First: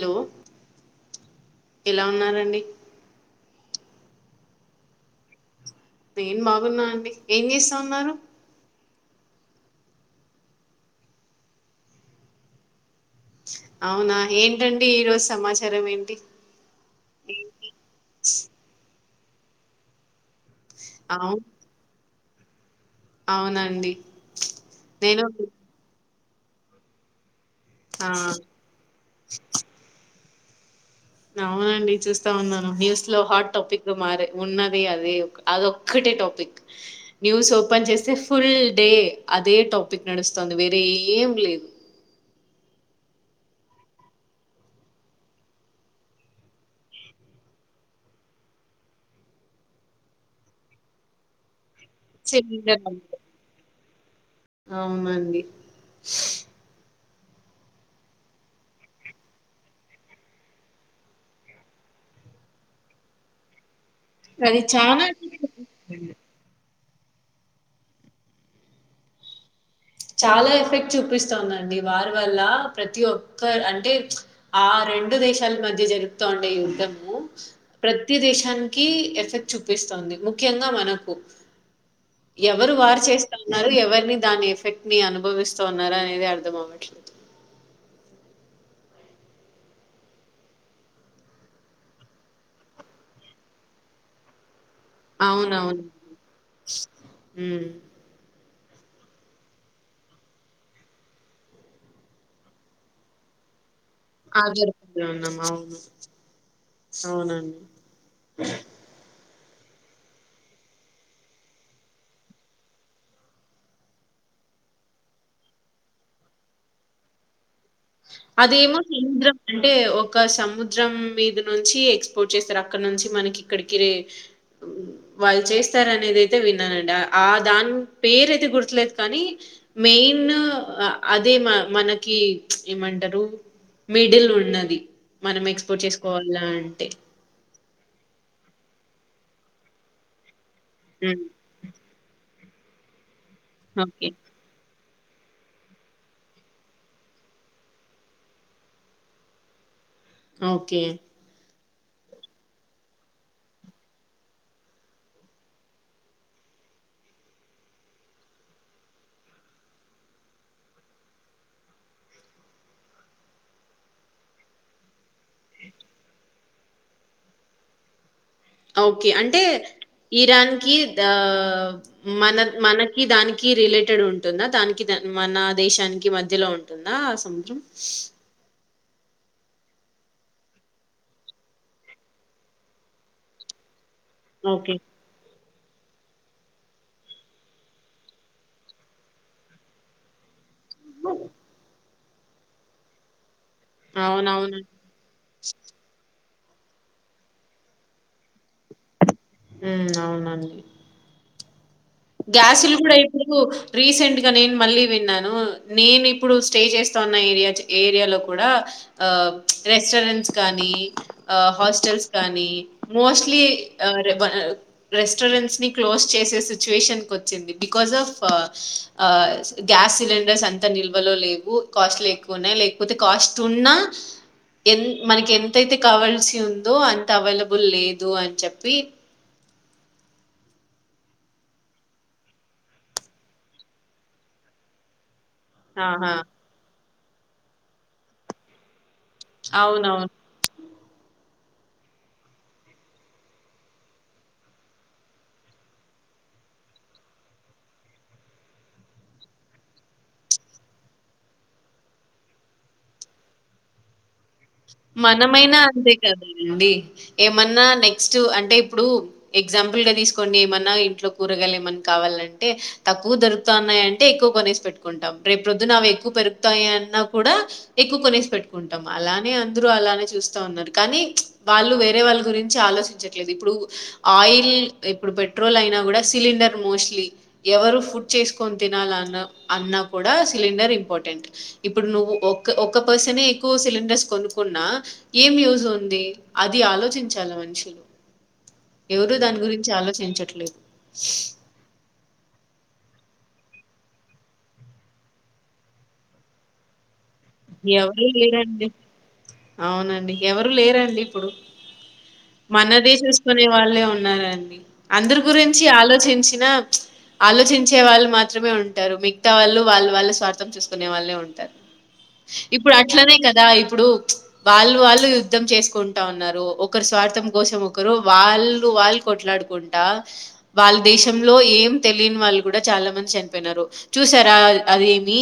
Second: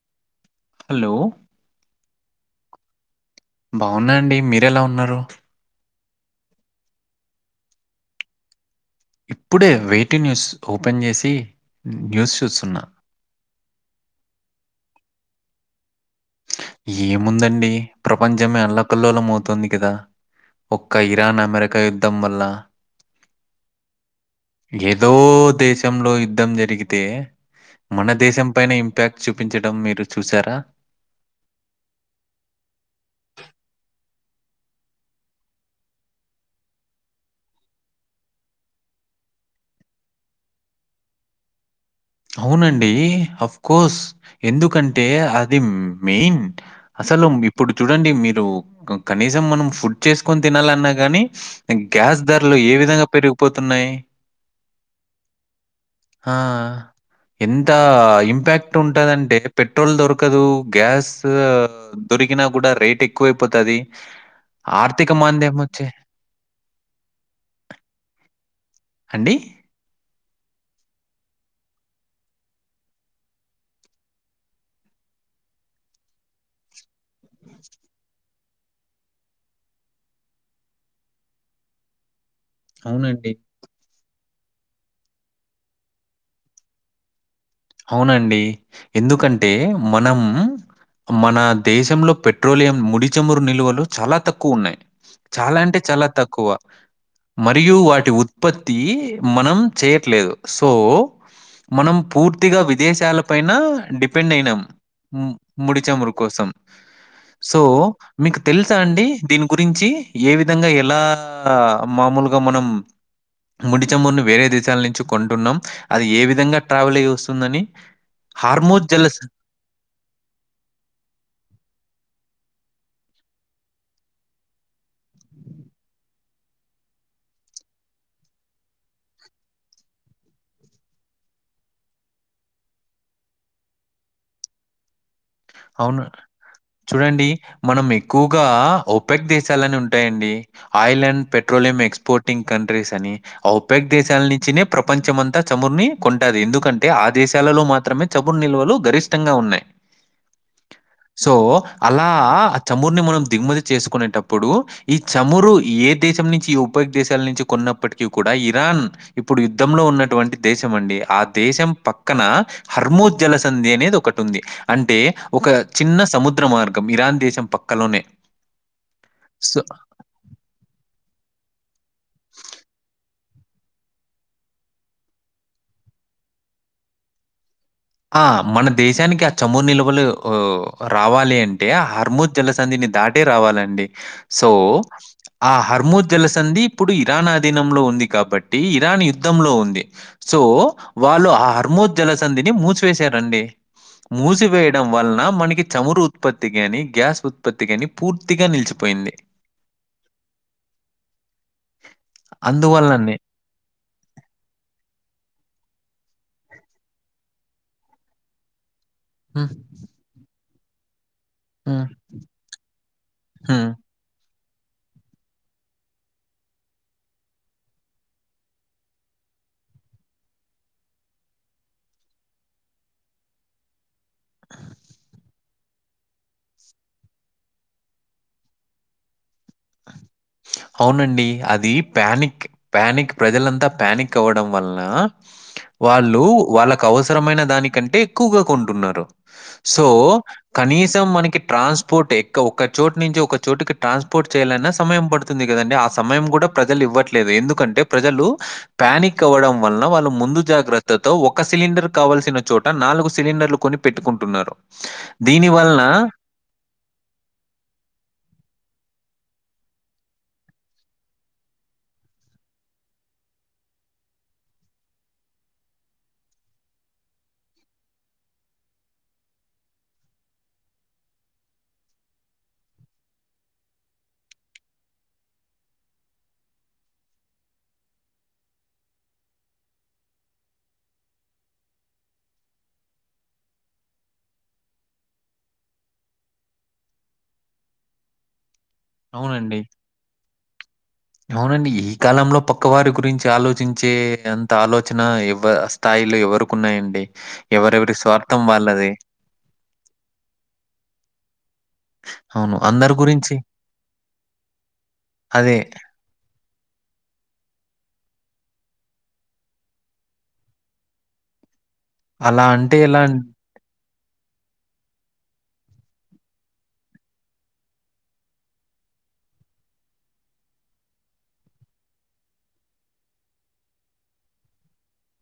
Hello hello ఎలా ఉన్నారండి బాగున్నా అండి మీరెలా ఉన్నారు నేను బాగున్నా అండి ఏం జేస్తా ఉన్నారు ఇప్పుడే వేయిటింగ్ న్యూస్ ఓపెన్ చేసి న్యూస్ చూస్తున్నా అవునా ఏంటండి ఈ రోజు సమాచారం ఏం ఏముందండి ప్రపంచమే అల్ల కల్లోలం అవుతోంది కదా ఒక్క అవు ఇరాన్ అమెరికా యు ద్దం వల్ల అవునండి ఏదో నేను దేశంలో యు యుద్ధం జరిగితే మన ఆ దేశం పైన ఇంపాక్ట్ చూపించడం మీరు చూసారా అవునండి చూస్తా ఉన్నాను న్యూస్ లో హాట్ టాపిక్ గా మారాయ్ ఉన్నది అదే అద ఒక్కటే టాపిక్ న్యూస్ ఓపెన్ చేస్తే ఫుల్ డే అదే టాపిక్ నడుస్తుంది వేరే ఏం లేదు అవునండి అఫ్ కోర్స్ ఎందుకంటే అది మెయిన్ అసలు ఇప్పుడు చూడండి మీరు కనీసం మనం ఫుడ్ చేసుకొని తినాలన్నా గానీ గ్యాస్ ధరలు ఏ సిలిండర్ విధంగా పెరిగిపోతున్నాయి అవునండి ఆ! ఎంత ఇంపాక్ట్ ఉంటందంటే పెట్రోల్ దొరకదు గ్యాస్ దొరికినా కూడా రేట్ ఎక్కువైపోతుది అది చాలా ఆర్థిక మాధ్యం వచ్చే అండి చాలా ఎఫెక్ట్ చూపిస్తోందండి వార్ వల్ల ప్రతి ఒక్కరు అంటే ఆ రెండు దేశాల మధ్య జరుగుతుండే యుద్ధము ప్రతి దేశానికి ఎఫెక్ట్ చూపిస్తుంది ముఖ్యంగా మనకు ఎవరు వార్ అవునండి. చేస్తున్నారు ఎవరిని దాని ఎఫెక్ట్ మీ అనుభవిస్తా ఉన్నారా అనేది అర్థం అవ్వట్లేదు అవునండి ఎందుకంటే మనం మన దేశంలో పెట్రోలియం ముడిచమురు నిల్వలు చాలా తక్కువ ఉన్నాయి చాలా అంటే అవునవును చాలా తక్కువ ఉమ్ మరియు వాటి వుత్ ఉత్పత్తి మనం చేయట్లేదు సో మనం పూర్తి ర్తిగా విదేశాల పైన టి డిపెండ్ అయినాం ఆధారపడి ము ఉన్నాం అవును ముడిచమురి కోసం సో అవునండి మీకు తెలుసా అండి దీనికి గురించి ఏ విధంగా ఎలా మామూలుగా మనం ముడిచమురుని వేరే దేశాల నుంచి కొంటున్నాం అది ఏ విధంగా ట్రావెల్ అయి వస్ తుందని అదేమో సముద్రం అంటే ఒక సముద్రం మీద నుంచి ఎక్స్పోర్ట్ చేస్తారు అక్కడ నుంచి మనకి ఇక్కడికిర వాళ్ళు చేస్తార అనేది అయితే విన్నానండి ఆ దాని పేరు అయితే గుర్తులేదు కానీ మెయిన్ అదే మ మనకి ఏమంటారు మిడిల్ ఉన్నది మనం ఎక్స్పోర్ట్ అవును. చేసుకోవాల అంటే చూడండి మనం ఎక్కువగా ఓపెక్ దేశాలని ఉంటాయండి ఉమ్, Ireland petroleum exporting countries అని ఓ పేగ్ ఓకే దేశాల నుంచినే ప్రపంచమంతా చమురుని కొంటాది ఎందుకంటే ఆ దేశాలలో మాత్రమే చమురు నిల్వలు గరిష్టంగా ఉన్నాయి ఓకే సో, అలా ఆ చమురుని మనం దిగుమతి చేసుకునేటప్పుడు ఈ చమురు ఏ దేశం నుంచి ఈ ఉపయ దేశాల నుంచి కొన్నప్పటికీ కూడా ఇరాన్ ఇప్పుడు యుద్ధంలో ఉన్నటువంటి దేశం అండి ఆ దేశం పక్కన హర్మో జలసంధి అనేది ఒకటి ఉంది అంటే ఒక చిన్న సముద్ర మార్గం ఇరాన్ దేశం పక్కలోనే ఓకే అంటే సో ఇరాన్ కి ద [unintelligible] మన మనకి దాని కి రిలేటెడ్ ఉంటుందా దానికి మన దేశానికి మధ్యలో ఉంటుందా ఆ సముద్రం ఆ మన దేశానికి ఆ చమురు నిల్వలు రావాలి అంటే ఆ హర్మూజ్ జలసంధిని దాటే రావాలండి సో ఓకే. ఆ హర్మోజ్ జలసంధి ఇప్పుడు ఇరాన్ ఆధీనంలో ఉంది కాబట్టి ఇరాన్ యుద్ధంలో ఉంది సో వాళ్ళు హర్మో జలసంధిని మూస్ సి వేసారండి అవునవును. మూసివేయడం వలన మనకి చమురు ఉత్పత్తిగాని గ్యాస్ ఉత్పత్తిగాని పూర్ తిగా నిలిచిపోయింది హ్మ్. అవునండి. గ్యాసులు కూడా అందువల్లనే ఇప్పుడు రీసెంట్ గా నేను మళ్ళీ విన్నా ను నేను ఇప్పుడు స్టే చేస్తా ఉన్న ఏరియా ఏరియాలో కూడా ఆ హ్మ్. రెస్టారెంట్స్ కానీ హ్మ్. హాస్టల్స్ కానీ మోస్ట్లీ హ్మ్. ఆరెబ రెస్టారెంట్స్ ని క్లోజ్ చేసేసి చువేషన్ వచ్చింది బికాస్ ఆఫ్ ఆ గ్యాస్ సిలిండర్స్ అంత నిల్వలో లేవు కాస్ట్లు ఎక్కువన్నాయి లేకపోతే కాస్ట్ ఉన్నా ఎన్ మనకి ఎంతయితే కావాల్సి ఉందో అంత అవైలబుల్ లేదు అని చెప్పి అవునండి అది ప్యానిక్ ప్యానిక్ ప్రజలంతా ప్యానిక్ అవ్వడం వలన ఆహా! వాళ్ళు వాళ్ళ క అవసరమైన దానికంటే ఎక్కువగా కొంటున్నారు సో అవునవును. కనీసం మనకి ట్రాన్స్పోర్ట్ ఎక ఒక్క చోటు నుంచి ఒక చోటుకి ట్రాన్స్పోర్ట్ చేయాలన్నా సమయం పడుతుంది కదండి ఆ సమయం కూడా ప్రజలు ఇవ్వట్లేదు ఎందుకంటే ప్రజలు ప్యానిక్ అవ్వడం వలన వాళ్ళు ముందు జాగ్రత్తతో ఒక సిలిండర్ కావాల్సిన చోట నాలుగు సిలిండర్లు కొని పెట్టుకుంటున్నారు దీని మనమైనా వలన అంతే కదండి ఏమన్నా నెక్స్ట్ అంటే ఇప్పుడు ఎగ్జాంపుల్ గా తీసుకోండి మన ఇంట్లో కూరగాయలు ఏమన్నా కావాలంటే తక్కువ దొరుకుతా ఉన్నాయంటే ఎక్కువ కొనేసి పెట్టుకుంటాం రేపు ప్రొద్దున అవి ఎక్కువ పెరుగుతాయన్నా కూడా ఎక్కువ కొనేసి పెట్టుకుంటాం అలానే దురూ అలానే చూస్తా ఉన్నారు కానీ వాళ్ళు వేరే వాళ్ళ గురించి ఆలోచించట్లేదు ఇప్పుడు ఆయిల్ ఇప్పుడు పెట్రోల్ అయినా కూడా సిలిండర్ మోస్ట్లీ ఎవరు ఫుడ్ చేసుకొని తినాలన్నా అన్నా కూడా సిలిండర్ ఇంపార్టెంట్ ఇప్పుడు నువ్వు ఒక ఒక్క పర్సనే ఎక్కువ సిలిండర్స్ కొను కున్నా ఏం యూస్ ఉంది అది ఆలోచించాల మనుషులు ఎవరూ దాని అవునండి. గురించి ఆలోచించట్లేదు అవునండి ఈ కాలంలో పక్కవారి గురించి ఆలోచించే అంత ఆలోచన ఎవ్ ఆ స్థాయిలో ఎవరికున్నాయండి ఎవరెవరి ఎవరూ స్వార్థం లేరండి వాళ్ళది. అవునండి ఎవరూ లేరండి ఇప్పుడు అవును. మన్నదే అందరి గురించి చూసుకునే వాళ్ళే ఉన్నారండి అందరి అదే. గురించి ఆలోచించినా ఆలోచించే వాళ్ళు మాత్రమే ఉంటారు మిగతా వాళ్ళు వాళ్ళు వాళ్ళ స్వార్థం చూసుకునే వాళ్ళే ఉంటారు అలా ఇప్పుడు అంటే ఎలా అట్లనే అన్ కదా ఇప్పుడు వాళ్ళు వాళ్ళు యుద్ధం చేసుకుంటా ఉన్నారు ఒకరు స్వార్థం కోసం ఒకరు వాళ్ళు వాళ్ళు కొట్లాడుకుంటా వాళ్ళ దేశంలో ఏం తెలియని వాళ్ళు కూడా చాలా మంది చనిపోయినారు చూసారా అదేమి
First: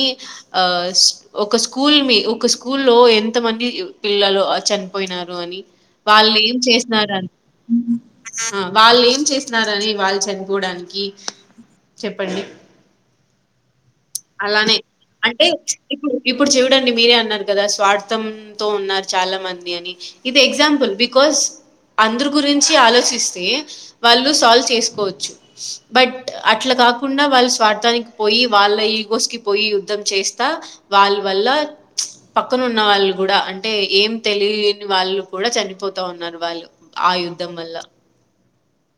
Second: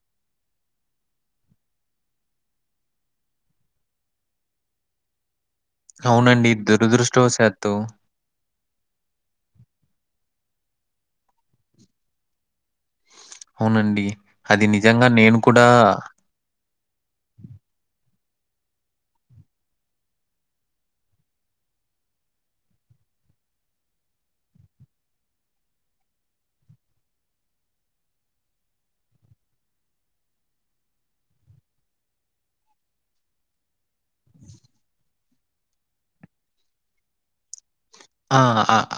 ఆ ఒక స్కూల్ మీ ఒక స్కూల్ లో ఎంత మంది పిల్లలు చనిపోయినారు అని వాళ్ళు అవునండి. ఏం చేసినారని దురదృష్టవశాత్తు వాళ్ళు ఏం చేసినారని వాళ్ళు చనిపో కూడానికి చెప్పండి అవునండి అది అలానే నిజంగా నేను అంటే కూడా ఇప్పుడు ఇప్పుడు చూడండి మీరే అన్నారు కదా స్వార్థంతో ఉన్నారు చాలా మంది అని ఇది ఎగ్జాంపుల్ బికాస్ అందరు గురించి ఆలోచిస్తే వాళ్ళు సాల్వ్ చేసుకోవచ్చు బట్ అట్లా కాకుండా వాళ్ళ స్వార్థానికి పోయి వాళ్ళ ఈగోస్ కి పోయి యుద్ధం చేస్తా వాళ్ళు వల్ల పక్కన ఉన్న వాళ్ళు కూడా అంటే ఏం తెలియని వాళ్ళు కూడా చనిపోతా ఉన్నారు వాళ్ళు ఆ యుద్ధం వల్ల ఆ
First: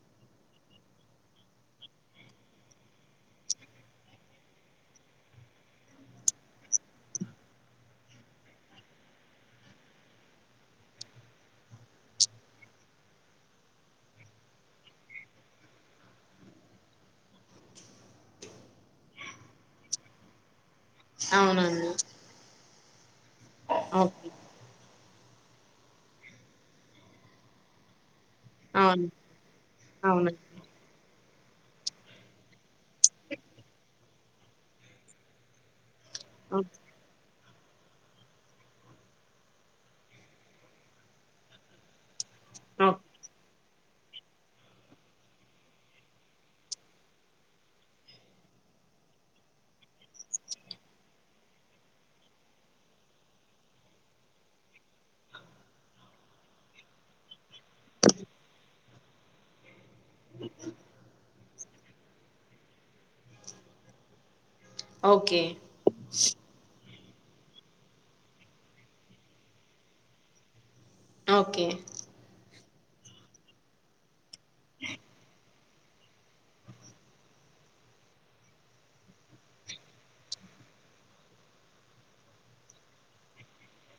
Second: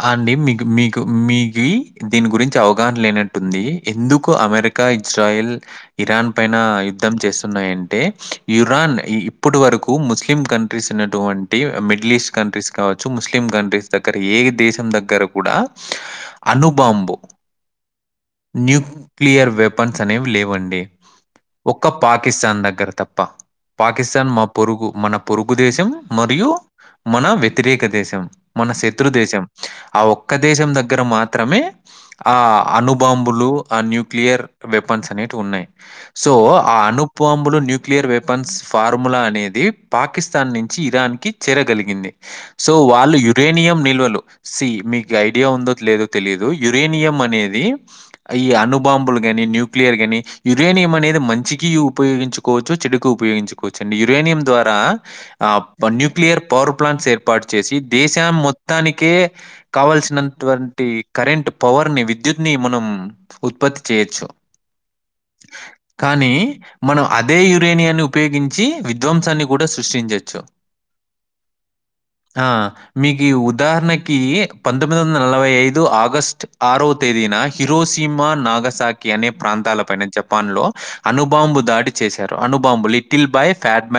అండి మీకు మీకు మీకు దీని గురించి అవగాహన లేనట్టుంది ఎందుకు అమెరికా ఇజ్రాయిెల్ ఇరాన్ పైన యుద్ధం చేస్తున్నాయంటే ఇరాన్ ఇప్పుడు వరకు ముస్లిం కంట్రీస్ ఉన్నటువంటి మిడిల్ ఈస్ట్ కంట్రీస్ కావచ్చు ముస్లిం కంట్రీస్ దగ్గర ఏ దేశం దగ్గర కూడా అనుబాంబు న్యూక్లియర్ వెపన్స్ అనేవి లేవండి ఒక్క అవునండి పాకిస్తాన్ దగ్గర కర్తం ఓకే పాకిస్తాన్ మా పొరుగు మన పొరుగు దేశం మరియు మన వ్యతిరేక దేశం మన అవును శత్రు దేశం ఆ ఒక్క అవునండి దేశం దగ్గర మాత్ర మాత్రమే ఆ అనుబాంబులు ఆ న్యూక్లియర్ వెపన్స్ అనేటివి ఉన్నాయి సో ఆ అను అనుబంబులు న్యూక్లియర్ వెపన్స్ ఫార్ములా అనేది పాకిస్తాన్ నుంచి ఇరాన్కి చేరగలిగింది సో ఓ వాళ్ళు యు యురేనియం నిల్వలు సి మీకు ఐడియా ఉందో లేదో తెలిదు యురేనియం అనేది ఈ అనుబాంబులు గానీ న్యూక్లియర్ గానీ యురేనియం అనేది మంచికి ఉపయోగించుకోవచ్చు చెడుకు ఉపయోగించుకోవచ్చు అండి యురేనియం ద్వారా ఆ న్యూక్లియర్ పవర్ ప్లాంట్స్ ఏర్పాటు చేసి దేశాం మొత్తానినికె కావల్సినటువంటి కరెంటు పవర్ ని విద్యుత్ ని మనం ఉత్పత్తి చేయొచ్చు ఓకే కానీ మనం అదే యురేనియాన్ ఉపయోగించి విధ్వంసాన్ని కూడ సృష్టించచ్చు ఓకే ఆ మీకి ఉదాహరణకీ పంతొమ్మిది వంద నలవై ఐదు దు ఆగస్ట్ ఆరో తేదీన హిరోసిమ నాగసాకి అనే ప్రాంతాల పైన జపాన్ లొ అనుబాంబు దాడి చేశారు అనుబాంబు లిటిల్ బాయ్ క్యాట్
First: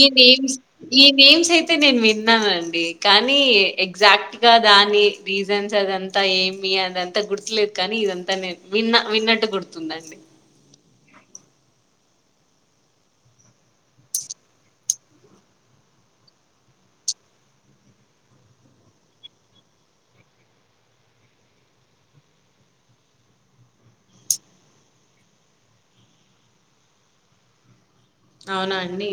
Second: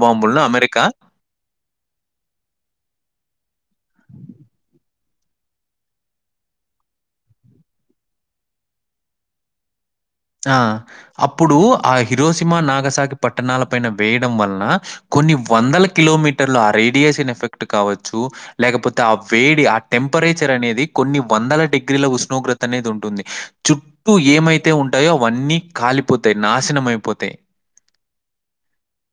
ఈ నేమ్స్ ఈ నేమ్స్ అయితె నేన్ విన్నానండి కాన్ నీ ఎగ్జాక్ట్ గా దాన్ కానీ రీజన్స్ అదంత ఏమి అదంత గుర్తులేద్ కానీ ఇదంతా నేన్ విన్న విన్నట్టు గుర్తుందండి ఆ అప్పుడూ ఆ హిరోసిమ నాగసాకి పట్టణాల పైన వేయ్డం వల్న కొన్ని వందల కిలోమీటర్లు ఆ రేడియేషన్ ఎఫెక్ట్ కావచ్చు లేకపోతే ఆ వేడి ఆ టెంపరేచర్ అనేది కొన్ని వందల డిగ్రీల ఉష్ణోగ్రత అనేది ఉంటుంది చుట్టూ ఏమైతె ఉంట్ ఉంటాయో అవన్నీ కాలిపొతయ్ నాశనమైపొ తయ్ అవునా అండి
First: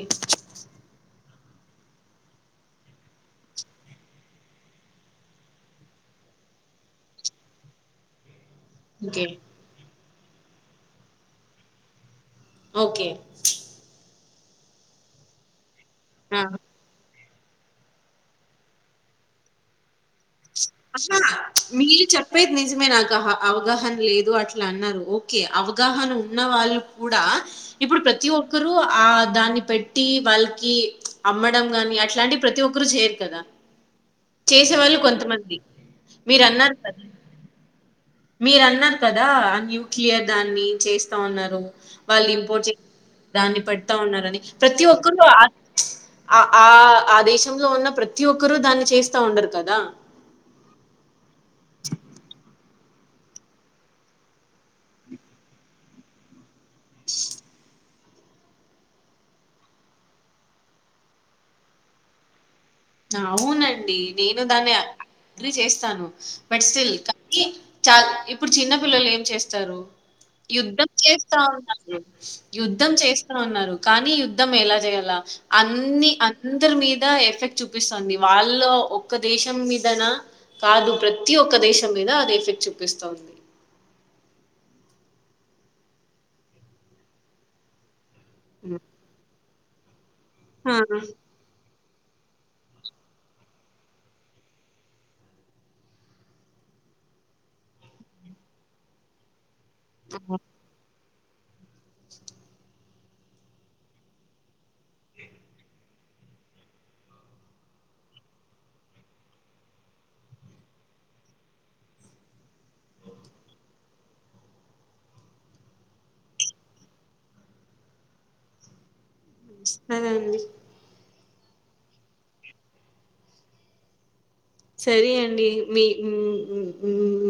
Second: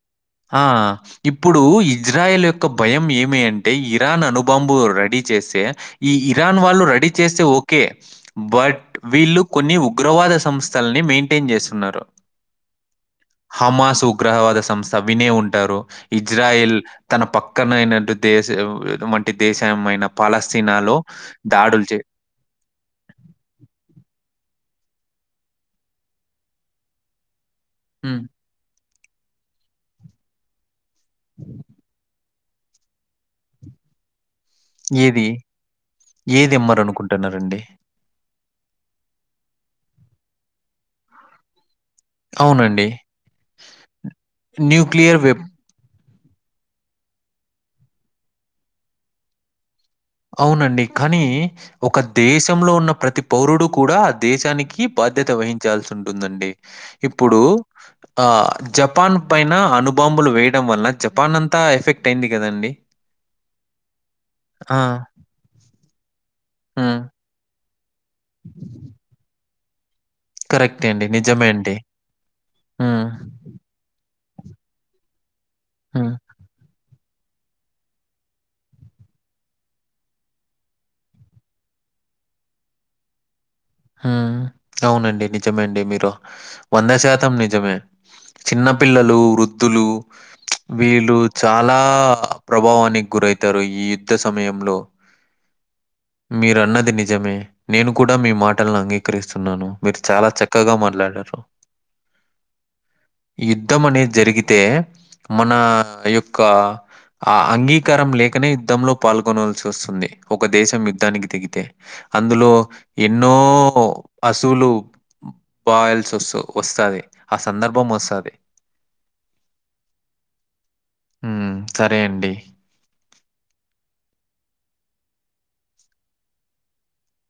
ఇప్పుడూ ఇజ్రాయల్ యొక్క భయం ఏమి అంటే ఇరాన్ అణుబాంబు రెడీ చేస్తే ఈ ఇరాన్ వాళ్ళు రెడీ చేస్తే ఓకే భట్ ఓకే వీళ్ళు కొన్ని ఉప్ ఉగ్రవాద సంస్థ సంస్థల్ని మైంటైన్ చేస్తున్నారు ఒకే హమాస్ ఉగ్రవాద సంస్థ వినే ఉంటారు ఆ ఇజ్రాయిల్ తన పక్కనయినట్టు దేశ వంటి దేశమైనా అట్ననా మీరు చెప్పేది నిజమే నాకు అవగాహన లేదు అట్లన్నారు ఓకె అవగాహన ఉన్న వాళ్ళు కూడా ఇప్పుడు హ్మ్. ప్రతి ఒక్కరూ ఆ దాన్ని పెట్టీ వాళ్ళకీ అమ్మడం గాని అట్లాంటి ప్రతి ఒక్కరు చేయరు కద ఏది ఏది అమ్మరనుకుంటున్నారండి మీరున్నరు కదా న్యూక్లియర్ దాన్నీ చేస్తా అన్నరు వాళ్ళు ఇంపోర్ట్ ఛీ అవునండి. దాన్ని పెడతా ఉన్నారని ప్రతి న్యూక్లియర్ ఒక్కరూ వెప్ ఆన్ అ ఆ ఆ దేశంలో ఉన్న ప్రతి ఒక్కరూ దాన్ని చేస్తా ఉండరు కదా అవునండి కానీ ఒక దేశంలొ ఉన్న ప్రతి పౌరుడు కూడా దేశానికి బాధ్యత వహించాల్సి ఉంటుందండి ఇప్పుడు ఆ జపాన్ పైన అణుబాంబులు వేయడం వల్ల జపాన్ అంతా ఎఫెక్ట్ అయింది కదండి అవునండి నేను నేను దాన్ని అగ్రి చేస్తాను. [unintelligible] బట్ స్టిల్ హ్మ్. కానీ చాల ఇప్పుడు చిన్న పిల్లలు ఏం చేస్తారు కరెక్టే యుద్ధం అండి. చేస్తా నిజమే అండి. ఉన్నారు యుద్ధం హ్మ్. చేస్తా ఉన్నారు కానీ. యుద్ధం ఎలా చేయలా హ్మ్. అన్నీ అందరి మీద. ఎఫెక్ట్ చూపిస్తుంది వాళ్ళ ఒక్క దేశం మీదనా కాదు ప్రతి ఒక్క దేశం మీద అది ఎఫెక్ట్ చూపిస్తోంది. హ్ అవునండి నిజమే అండి మీరు వంద శాతం నిజమే. చిన్న హ్మ్. పిల్లలు వృద్దులు వృద్దులు ఆ! వీళ్ళు చాల చాలా ప్రభావానికి గురైతారు ఈ యుద్ధ సమయంలో మీరు అన్నది నిజమే నేను కూడా మీ మాట. టలంగి అంగీకరిస్తున్నాను. మీరు చాలా చక్కగా మాట్లాడారు. యుద్ధం అనేది జరిగితే మన యొక్క అ అంగీకారం లేకనే యుద్ధంలో పాల్గొనాల్సి వస్తుంది ఒక దేశం యుద్ధానికి దిగితే అందులో. ఏ ఎన్నో అశువులు బాయిల్స్ వస్తు వస్తుది ఆ సందర్భం వస్తాది. అదండి. ఉ సరే అండి. సరే అండి మీ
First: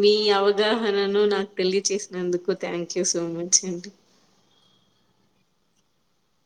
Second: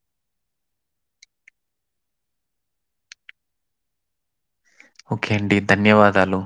మీ అవగాహనను నాకు తెలియచేసినందుకు థ్యాంక్ యూ సో మచ్ అండి. ఒకే అండి ధన్యవాదాలు.